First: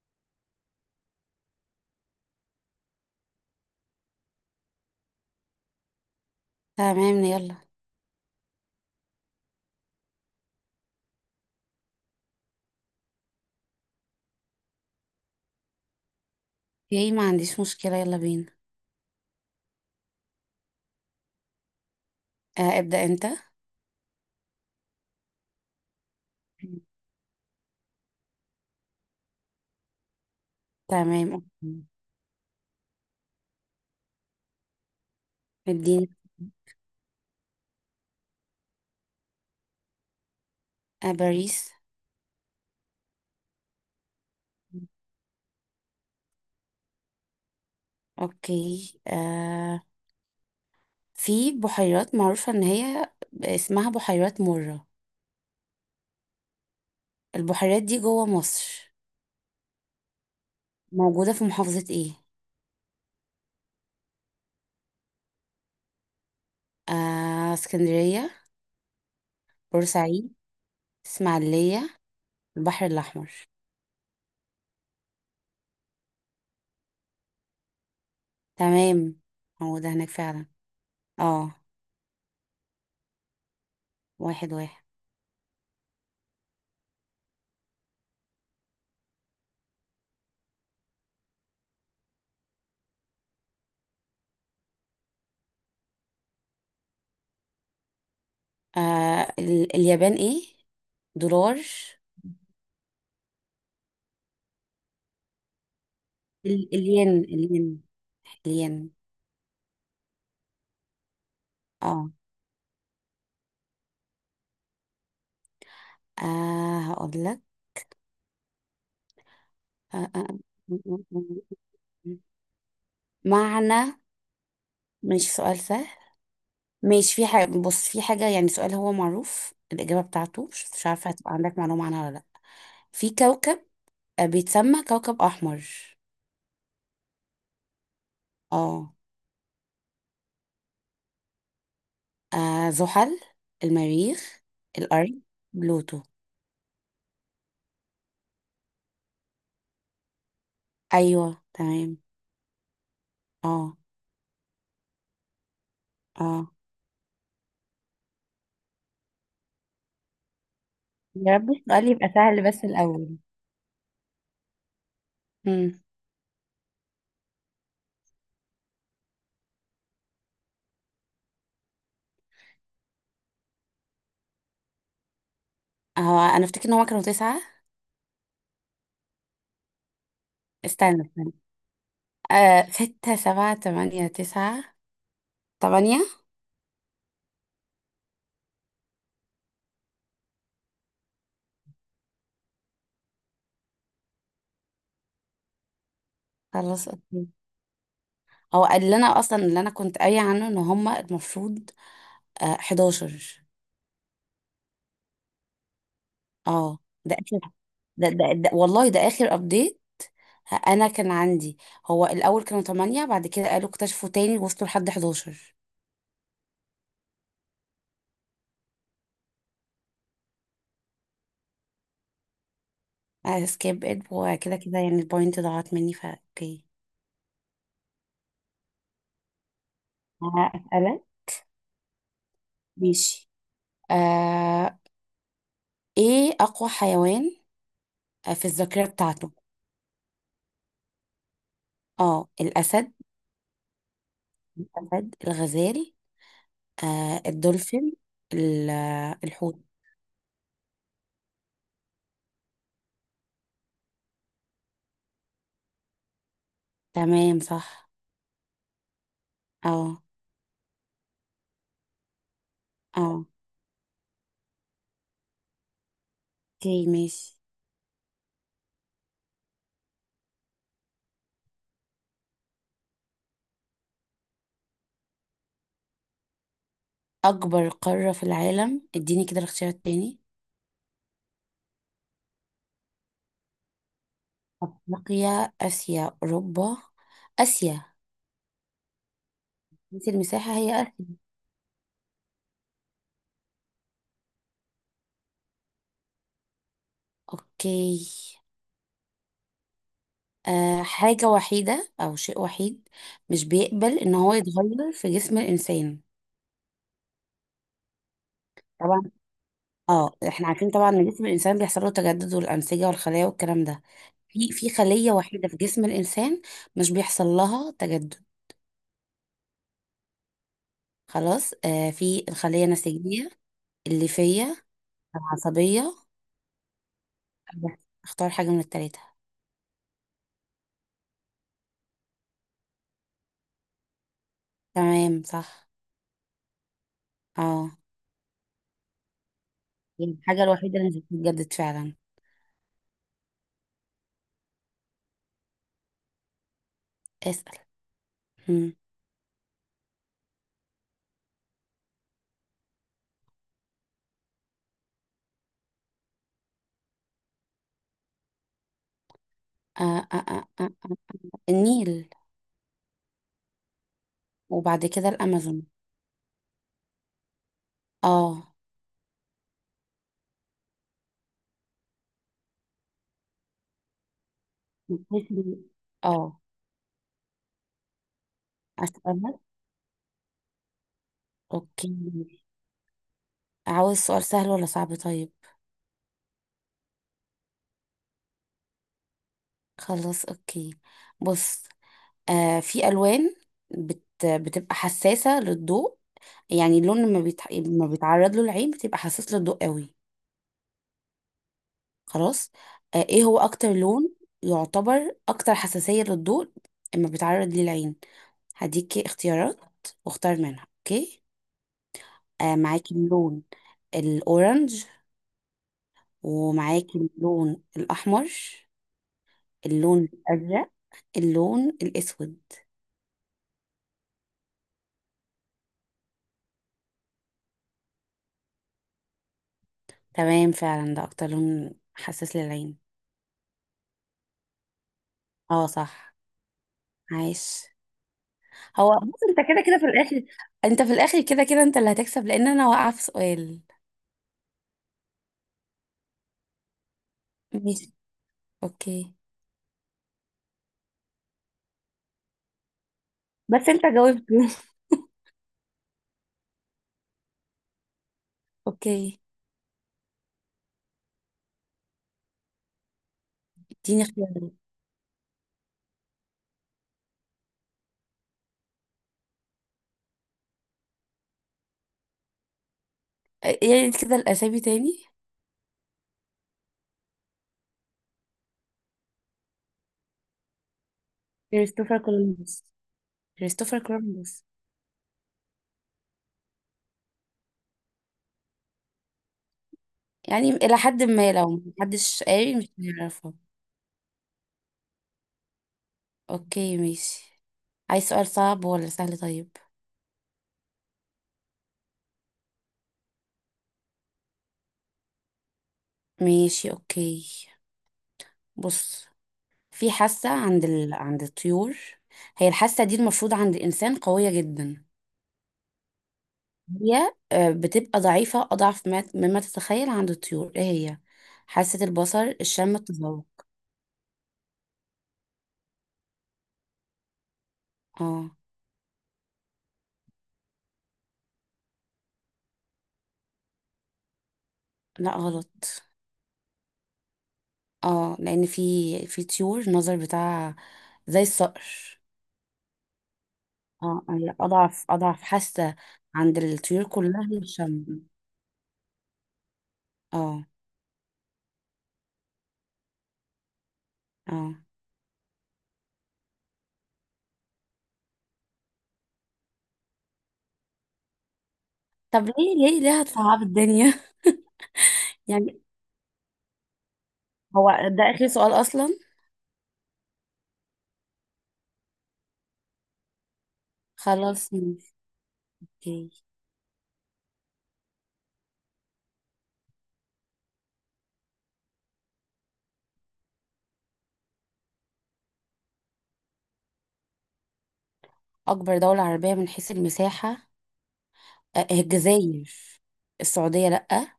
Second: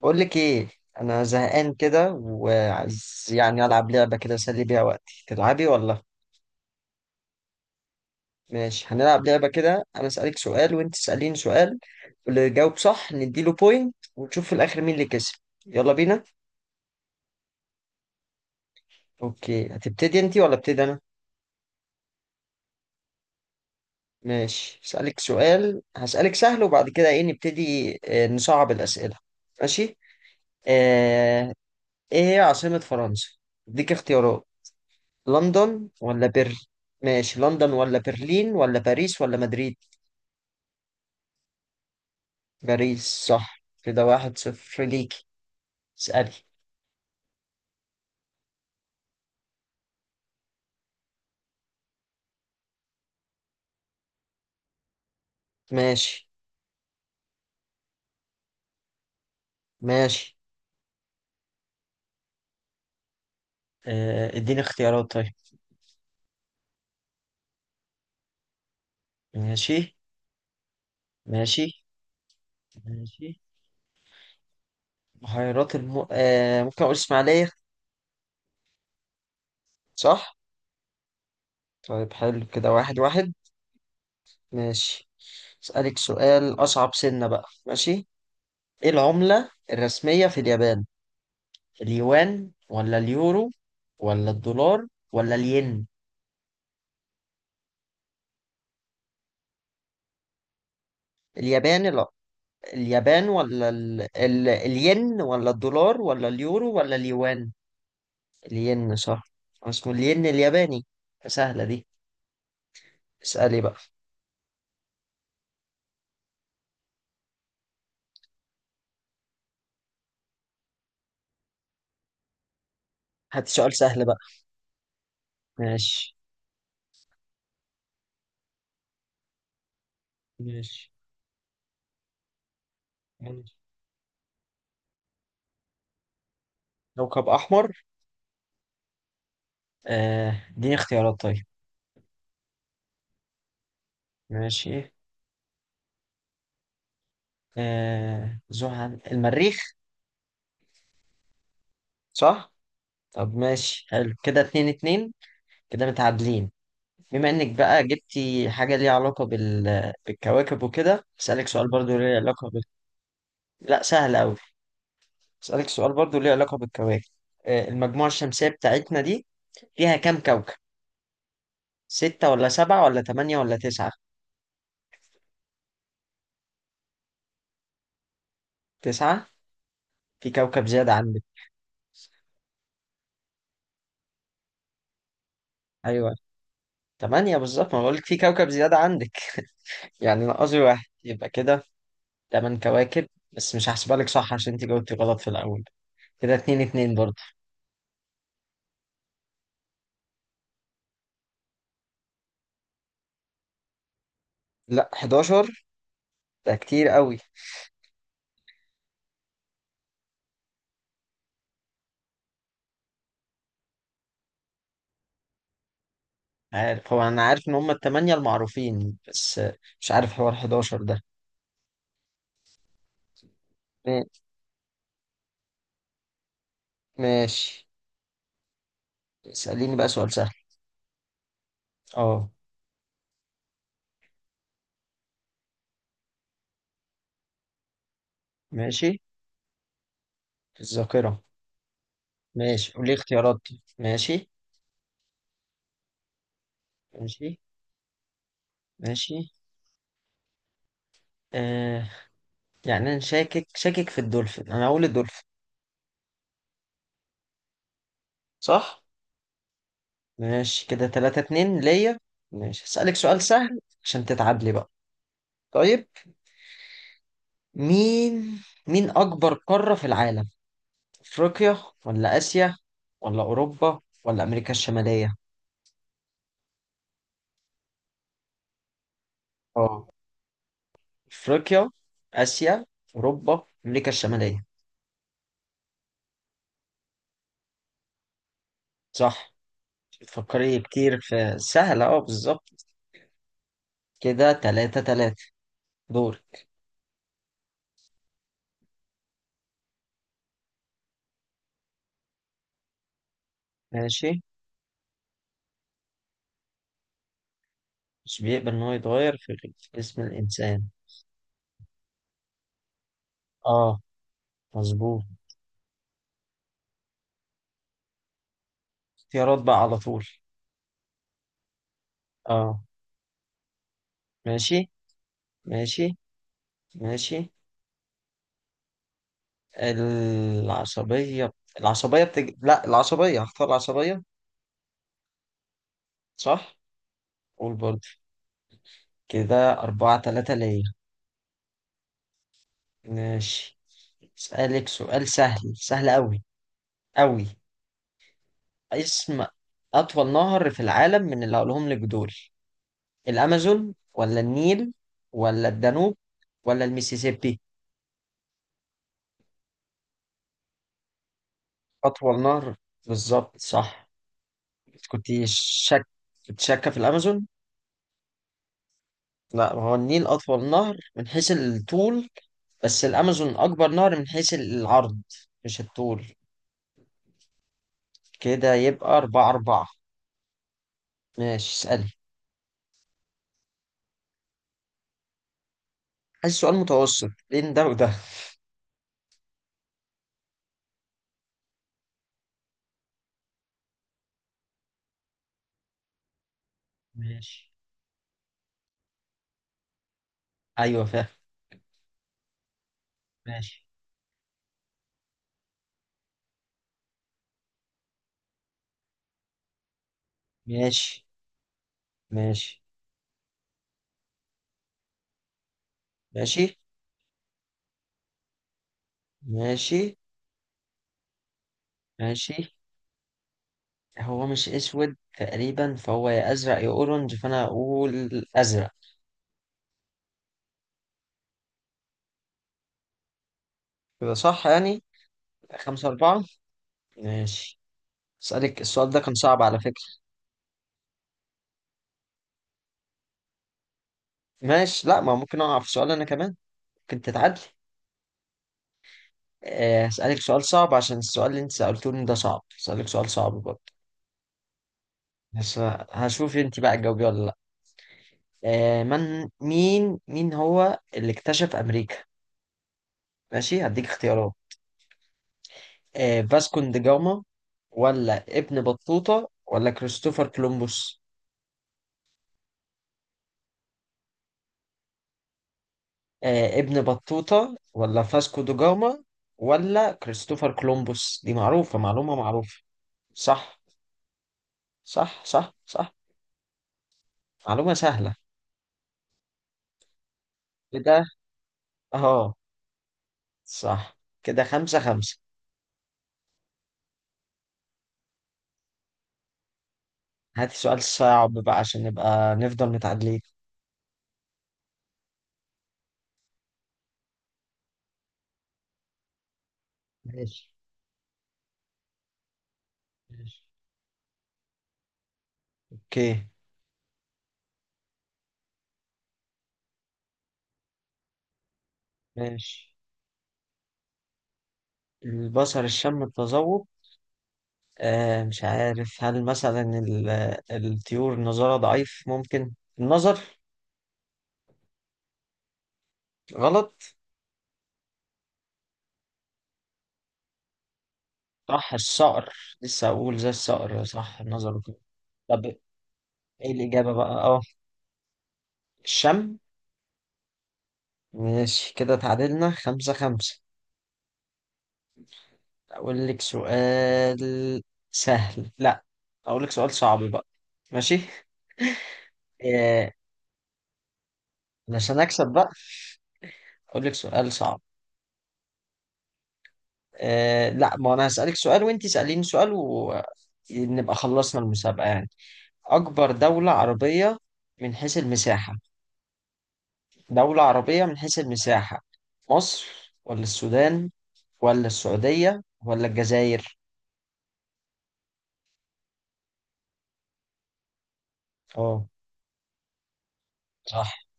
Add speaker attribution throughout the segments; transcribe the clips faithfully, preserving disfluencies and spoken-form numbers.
Speaker 1: بقول لك ايه؟ انا زهقان كده وعايز يعني العب لعبه كده اسلي بيها وقتي، تلعبي ولا؟
Speaker 2: تمام، يلا.
Speaker 1: ماشي، هنلعب لعبه كده. انا اسالك سؤال وانت تساليني سؤال، واللي يجاوب صح نديله بوينت ونشوف في الاخر مين اللي كسب. يلا بينا.
Speaker 2: اوكي، ما عنديش مشكلة، يلا بينا.
Speaker 1: اوكي، هتبتدي انت ولا ابتدي انا؟
Speaker 2: آه، ابدأ انت.
Speaker 1: ماشي، اسالك سؤال، هسالك سهل وبعد كده ايه نبتدي آه، نصعب الاسئله. ماشي.
Speaker 2: تمام،
Speaker 1: آه...
Speaker 2: اوكي.
Speaker 1: ايه هي عاصمه فرنسا؟ اديك اختيارات: لندن
Speaker 2: مدينة.
Speaker 1: ولا بر ماشي، لندن ولا برلين ولا باريس ولا مدريد؟
Speaker 2: آه، باريس.
Speaker 1: باريس، صح. كده واحد صفر ليكي. اسألي.
Speaker 2: اوكي. آه في بحيرات معروفة ان هي اسمها بحيرات مرة.
Speaker 1: ماشي.
Speaker 2: البحيرات دي جوه مصر،
Speaker 1: ماشي.
Speaker 2: موجودة في محافظة ايه؟
Speaker 1: آه، اديني اختيارات طيب.
Speaker 2: آه اسكندرية،
Speaker 1: ماشي.
Speaker 2: بورسعيد،
Speaker 1: ماشي.
Speaker 2: اسماعيلية، البحر الأحمر.
Speaker 1: ماشي. بحيرات الم... آه، ممكن اقول اسماعيلية.
Speaker 2: تمام، موجودة هناك
Speaker 1: صح.
Speaker 2: فعلا. اه.
Speaker 1: طيب، حلو، كده واحد واحد.
Speaker 2: واحد واحد.
Speaker 1: ماشي. اسألك سؤال اصعب، سنة بقى، ماشي. ايه العملة الرسمية في اليابان؟ اليوان ولا اليورو ولا الدولار ولا الين؟
Speaker 2: آه ال اليابان ايه؟ دولار.
Speaker 1: اليابان ال... اليابان ولا ال... ال... الين ولا الدولار ولا اليورو
Speaker 2: ال-
Speaker 1: ولا
Speaker 2: الين
Speaker 1: اليوان؟
Speaker 2: الين الين.
Speaker 1: الين، صح. اسمه الين الياباني. سهلة دي.
Speaker 2: اه.
Speaker 1: اسألي بقى.
Speaker 2: آه هقول لك. آه آه.
Speaker 1: هات سؤال
Speaker 2: معنى.
Speaker 1: سهل بقى.
Speaker 2: مش سؤال سهل.
Speaker 1: ماشي.
Speaker 2: مش في حاجة. بص، في حاجة يعني سؤال هو معروف الإجابة بتاعته، مش مش
Speaker 1: ماشي.
Speaker 2: عارفة هتبقى عندك معلومة عنها ولا لأ. في
Speaker 1: ماشي.
Speaker 2: كوكب، آه، بيتسمى كوكب أحمر.
Speaker 1: كوكب أحمر.
Speaker 2: اه.
Speaker 1: آه، اديني اختيارات طيب.
Speaker 2: آه، زحل، المريخ،
Speaker 1: ماشي.
Speaker 2: الأرض، بلوتو.
Speaker 1: آه... زحل، المريخ.
Speaker 2: أيوه تمام.
Speaker 1: صح. طب
Speaker 2: اه.
Speaker 1: ماشي، حلو، كده اتنين اتنين، كده
Speaker 2: اه،
Speaker 1: متعادلين. بما انك بقى جبتي حاجة ليها علاقة بال... بالكواكب وكده،
Speaker 2: يا
Speaker 1: اسألك
Speaker 2: رب
Speaker 1: سؤال
Speaker 2: السؤال
Speaker 1: برضو
Speaker 2: يبقى
Speaker 1: ليه
Speaker 2: سهل
Speaker 1: علاقة.
Speaker 2: بس الأول.
Speaker 1: لا، سهل أوي. أسألك
Speaker 2: مم.
Speaker 1: سؤال برضو ليه علاقة بالكواكب. آه، المجموعة الشمسية بتاعتنا دي فيها كام كوكب؟ ستة ولا سبعة ولا تمانية ولا تسعة؟
Speaker 2: هو أنا أفتكر إن هما كانوا تسعة.
Speaker 1: تسعة؟ في كوكب زيادة
Speaker 2: استنى
Speaker 1: عندك.
Speaker 2: استنى. آه، ستة سبعة تمانية تسعة. تمانية.
Speaker 1: أيوة، تمانية بالظبط، ما بقولك في كوكب زيادة عندك، يعني ناقصي واحد. يبقى كده تمن كواكب، بس مش هحسبها لك صح عشان انت جاوبتي غلط في الأول. كده اتنين
Speaker 2: خلاص
Speaker 1: اتنين برضه.
Speaker 2: اوكي. هو اللي انا اصلا اللي انا كنت قايله عنه ان هما المفروض آه احداشر.
Speaker 1: لا، احداشر ده
Speaker 2: اه،
Speaker 1: كتير
Speaker 2: ده
Speaker 1: قوي.
Speaker 2: اخر. ده, ده, ده والله ده اخر ابديت. انا كان عندي، هو الاول كانوا تمانية بعد كده قالوا اكتشفوا تاني وصلوا لحد إحدى عشر.
Speaker 1: عارف، هو أنا عارف إن هما التمانية المعروفين، بس آه، مش عارف حوار احداشر ده.
Speaker 2: سكيب ات،
Speaker 1: ما-
Speaker 2: وكده كده يعني البوينت ضاعت مني، فا اوكي.
Speaker 1: ماشي. اسأليني بقى سؤال سهل.
Speaker 2: هسألك.
Speaker 1: اه.
Speaker 2: ماشي. آه، ايه اقوى حيوان، آه، في الذاكرة
Speaker 1: ماشي.
Speaker 2: بتاعته؟
Speaker 1: الذاكرة.
Speaker 2: اه
Speaker 1: ماشي،
Speaker 2: الاسد.
Speaker 1: قولي اختيارات. ماشي.
Speaker 2: الأسد، الغزال، آه
Speaker 1: ماشي.
Speaker 2: الدولفين، ال-
Speaker 1: ماشي.
Speaker 2: آه، الحوت.
Speaker 1: آه، يعني انا شاكك شاكك في الدولفين، انا اقول الدولفين.
Speaker 2: تمام صح.
Speaker 1: صح.
Speaker 2: اه.
Speaker 1: ماشي، كده تلاتة اتنين ليا. ماشي، هسألك سؤال
Speaker 2: اه،
Speaker 1: سهل عشان تتعادلي بقى. طيب.
Speaker 2: اوكي ماشي.
Speaker 1: مين مين اكبر قارة في العالم؟ افريقيا ولا اسيا ولا اوروبا ولا امريكا الشمالية؟
Speaker 2: أكبر قارة في العالم؟ اديني كده الاختيار
Speaker 1: اه،
Speaker 2: التاني.
Speaker 1: افريقيا، اسيا، اوروبا، امريكا الشمالية.
Speaker 2: أفريقيا، آسيا، أوروبا. آسيا.
Speaker 1: صح.
Speaker 2: بس المساحة
Speaker 1: فكري
Speaker 2: هي آسيا.
Speaker 1: كتير في سهلة. اه، بالظبط. كده تلاتة تلاتة. دور.
Speaker 2: اوكي. آه حاجة وحيدة أو شيء وحيد مش بيقبل إن
Speaker 1: ماشي.
Speaker 2: هو يتغير في جسم الإنسان.
Speaker 1: مش بيقبل ان هو
Speaker 2: طبعا.
Speaker 1: يتغير في في اسم
Speaker 2: اه، احنا
Speaker 1: الانسان.
Speaker 2: عارفين طبعا ان جسم الإنسان بيحصل له تجدد، والأنسجة والخلايا والكلام
Speaker 1: اه،
Speaker 2: ده. في في
Speaker 1: مظبوط.
Speaker 2: خلية وحيدة في جسم الإنسان مش بيحصل لها تجدد.
Speaker 1: اختيارات بقى على طول.
Speaker 2: خلاص. آه في
Speaker 1: اه.
Speaker 2: الخلية النسيجية، الليفية،
Speaker 1: ماشي.
Speaker 2: العصبية.
Speaker 1: ماشي. ماشي.
Speaker 2: اختار حاجة من التلاتة.
Speaker 1: العصبية، العصبية بتج... لا، العصبية، هختار العصبية.
Speaker 2: تمام صح.
Speaker 1: صح. قول
Speaker 2: اه.
Speaker 1: برضه. كده أربعة
Speaker 2: هي
Speaker 1: تلاتة
Speaker 2: الحاجة
Speaker 1: ليا.
Speaker 2: الوحيدة اللي مش بتتجدد فعلا.
Speaker 1: ماشي، اسألك سؤال سهل، سهل أوي، أوي.
Speaker 2: اسأل. مم.
Speaker 1: اسم أطول نهر في العالم من اللي هقولهم لك دول: الأمازون ولا النيل ولا الدانوب ولا الميسيسيبي؟
Speaker 2: آه آه آه آه. آه. النيل.
Speaker 1: أطول نهر، بالظبط، صح.
Speaker 2: وبعد
Speaker 1: كنت
Speaker 2: كده الأمازون.
Speaker 1: شك كنت شاكة في الأمازون،
Speaker 2: اه.
Speaker 1: لا، هو النيل أطول نهر من حيث الطول، بس الأمازون أكبر نهر من حيث العرض،
Speaker 2: بتحسي-
Speaker 1: مش الطول.
Speaker 2: اه.
Speaker 1: كده يبقى أربعة
Speaker 2: أسألك.
Speaker 1: أربعة. ماشي،
Speaker 2: اوكي.
Speaker 1: اسألي.
Speaker 2: عاوز سؤال سهل ولا صعب طيب؟
Speaker 1: عايز سؤال متوسط بين ده وده.
Speaker 2: خلاص اوكي. بص، آه في ألوان بت بتبقى حساسة للضوء، يعني اللون لما بيتع...
Speaker 1: ماشي.
Speaker 2: لما بيتعرض له العين بتبقى حساس للضوء قوي.
Speaker 1: أيوة، فاهم.
Speaker 2: خلاص. آه ايه هو
Speaker 1: ماشي.
Speaker 2: أكتر لون يعتبر أكتر حساسية للضوء لما بيتعرض ليه العين؟ هديكي اختيارات واختار منها،
Speaker 1: ماشي.
Speaker 2: اوكي. آه
Speaker 1: ماشي.
Speaker 2: معاكي اللون الأورنج،
Speaker 1: ماشي.
Speaker 2: ومعاكي اللون الأحمر،
Speaker 1: ماشي.
Speaker 2: اللون الأزرق، اللون الأسود.
Speaker 1: ماشي. هو مش اسود تقريبا، فهو يا ازرق يا اورنج، فانا اقول ازرق.
Speaker 2: تمام، فعلا ده أكتر لون حساس للعين.
Speaker 1: كده صح يعني.
Speaker 2: اه
Speaker 1: خمسة
Speaker 2: صح.
Speaker 1: أربعة. ماشي.
Speaker 2: عايش.
Speaker 1: اسألك، السؤال
Speaker 2: هو
Speaker 1: ده كان
Speaker 2: بص،
Speaker 1: صعب
Speaker 2: انت
Speaker 1: على
Speaker 2: كده كده
Speaker 1: فكرة.
Speaker 2: في الاخر، انت في الاخر كده كده انت اللي هتكسب، لان انا واقعه في سؤال.
Speaker 1: ماشي، لا، ما ممكن أقع في سؤال أنا كمان، ممكن تتعدل.
Speaker 2: ماشي اوكي.
Speaker 1: آه، هسألك سؤال صعب عشان السؤال اللي أنت سألتوني ده صعب، هسألك سؤال صعب برضه.
Speaker 2: بس انت جاوبت.
Speaker 1: بس هشوف أنت بقى تجاوبي ولا لأ. آه،
Speaker 2: اوكي.
Speaker 1: من مين مين هو اللي اكتشف أمريكا؟ ماشي، هديك
Speaker 2: اديني
Speaker 1: اختيارات.
Speaker 2: اختيارات.
Speaker 1: آه، فاسكون دي جاما، ولا ابن بطوطة، ولا كريستوفر كولومبوس.
Speaker 2: اه، يعني كده الاسامي تاني.
Speaker 1: آه، ابن بطوطة ولا فاسكو دو جاما ولا كريستوفر كولومبوس، دي معروفة،
Speaker 2: كريستوفر
Speaker 1: معلومة معروفة.
Speaker 2: كولومبوس.
Speaker 1: صح،
Speaker 2: كريستوفر كولومبوس.
Speaker 1: صح، صح، صح. معلومة سهلة.
Speaker 2: يعني الى حد
Speaker 1: كده.
Speaker 2: ما لو محدش
Speaker 1: اه.
Speaker 2: قاري مش هنعرفها.
Speaker 1: صح. كده خمسة خمسة.
Speaker 2: اوكي ماشي. عايز سؤال صعب ولا سهل طيب؟
Speaker 1: هاتي سؤال صعب بقى عشان نبقى نفضل متعادلين.
Speaker 2: ماشي اوكي. بص، في حاسة
Speaker 1: ماشي.
Speaker 2: عند ال... عند الطيور، هي الحاسة دي المفروض
Speaker 1: ماشي.
Speaker 2: عند الإنسان قوية جدا.
Speaker 1: اوكي.
Speaker 2: هي آه، بتبقى ضعيفة أضعف ما- مما تتخيل عند الطيور. إيه هي؟ حاسة البصر،
Speaker 1: ماشي.
Speaker 2: الشم، التذوق.
Speaker 1: البصر، الشم، التذوق. آه،
Speaker 2: اه.
Speaker 1: مش عارف، هل مثلا ال- الطيور النظارة ضعيف، ممكن، النظر؟
Speaker 2: لا غلط.
Speaker 1: غلط.
Speaker 2: اه، لأن في، في طيور النظر بتاعها زي
Speaker 1: صح،
Speaker 2: الصقر.
Speaker 1: الصقر، لسه اقول زي الصقر،
Speaker 2: اه،
Speaker 1: صح،
Speaker 2: هي
Speaker 1: النظر وكده.
Speaker 2: أضعف أضعف
Speaker 1: طب
Speaker 2: حاسة عند
Speaker 1: ايه
Speaker 2: الطيور
Speaker 1: الاجابه بقى،
Speaker 2: كلها هي
Speaker 1: اه؟
Speaker 2: الشم.
Speaker 1: الشم.
Speaker 2: اه.
Speaker 1: ماشي، كده تعادلنا خمسة خمسة.
Speaker 2: اه.
Speaker 1: اقول لك سؤال سهل، لا، اقول لك سؤال صعب بقى. ماشي.
Speaker 2: طب، ليه ليه
Speaker 1: آه،
Speaker 2: ليه هتصعب الدنيا؟
Speaker 1: علشان اكسب بقى،
Speaker 2: يعني.
Speaker 1: اقول لك سؤال صعب.
Speaker 2: هو ده آخر سؤال أصلا.
Speaker 1: آه، لا، ما انا هسألك سؤال وانت سأليني سؤال، ونبقى خلصنا
Speaker 2: خلاص
Speaker 1: المسابقة
Speaker 2: ماشي.
Speaker 1: يعني. اكبر
Speaker 2: أوكي.
Speaker 1: دولة عربية من حيث المساحة، دولة عربية من حيث المساحة، مصر ولا السودان ولا السعودية ولا الجزائر؟
Speaker 2: أكبر دولة عربية من حيث المساحة؟ آه،
Speaker 1: اه،
Speaker 2: الجزائر. السعودية
Speaker 1: صح.
Speaker 2: لأ،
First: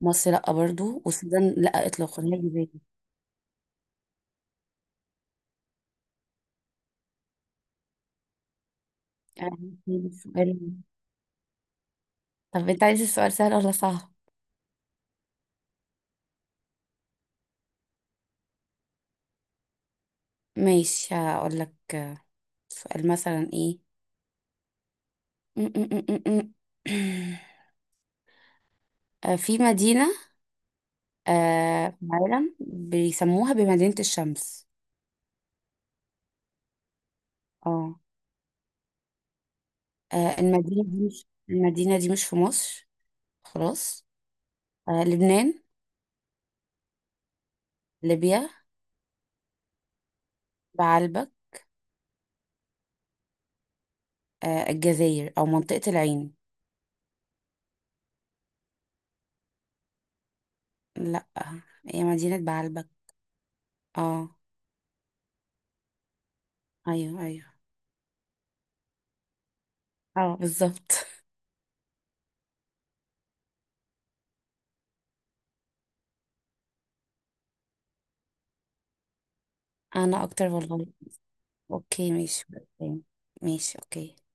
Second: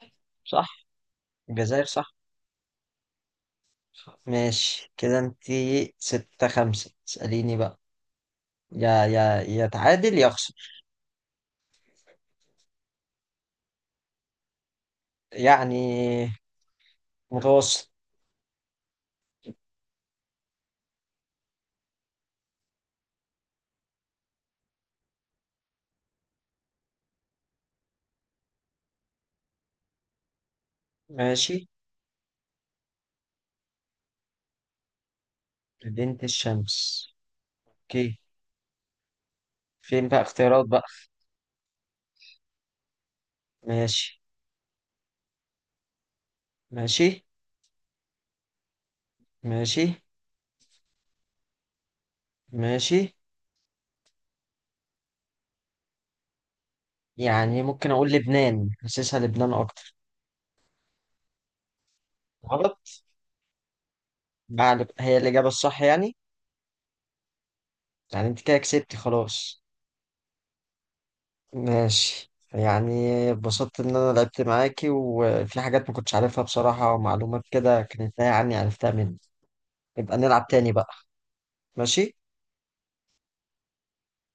Speaker 2: مصر لأ
Speaker 1: صح،
Speaker 2: برضو، والسودان
Speaker 1: الجزائر،
Speaker 2: لأ
Speaker 1: صح.
Speaker 2: إطلاقا، هي جزائر.
Speaker 1: ماشي، كده انتي ستة خمسة، اسأليني بقى، يا يا
Speaker 2: أنا
Speaker 1: يا
Speaker 2: عايزة
Speaker 1: تعادل يا
Speaker 2: السؤال.
Speaker 1: اخسر.
Speaker 2: طب أنت عايز السؤال سهل ولا صعب؟
Speaker 1: يعني متوسط.
Speaker 2: ماشي، هقول لك. سؤال مثلا إيه؟ م- م- م- م- م. آه، في مدينة
Speaker 1: ماشي.
Speaker 2: آه، في العالم بيسموها بمدينة الشمس.
Speaker 1: مدينة الشمس.
Speaker 2: اه.
Speaker 1: اوكي. فين بقى
Speaker 2: آه،
Speaker 1: اختيارات بقى؟
Speaker 2: المدينة دي مش، المدينة دي مش في مصر. خلاص.
Speaker 1: ماشي.
Speaker 2: آه، لبنان،
Speaker 1: ماشي.
Speaker 2: ليبيا،
Speaker 1: ماشي.
Speaker 2: بعلبك،
Speaker 1: ماشي.
Speaker 2: آه، الجزائر أو منطقة العين.
Speaker 1: يعني ممكن اقول لبنان، حاسسها لبنان اكتر.
Speaker 2: لأ، هي مدينة
Speaker 1: غلط.
Speaker 2: بعلبك. اه.
Speaker 1: بعد، هي الاجابة الصح يعني.
Speaker 2: أيوه أيوه.
Speaker 1: يعني انت كده كسبتي، خلاص.
Speaker 2: اه بالظبط.
Speaker 1: ماشي يعني، اتبسطت إن أنا لعبت معاكي، وفي حاجات ما كنتش عارفها بصراحة، ومعلومات كده كانت تايهة عني، عرفتها مني. نبقى
Speaker 2: انا اكتر
Speaker 1: نلعب تاني
Speaker 2: والله.
Speaker 1: بقى.
Speaker 2: اوكي
Speaker 1: ماشي.
Speaker 2: ماشي اوكي. ماشي اوكي.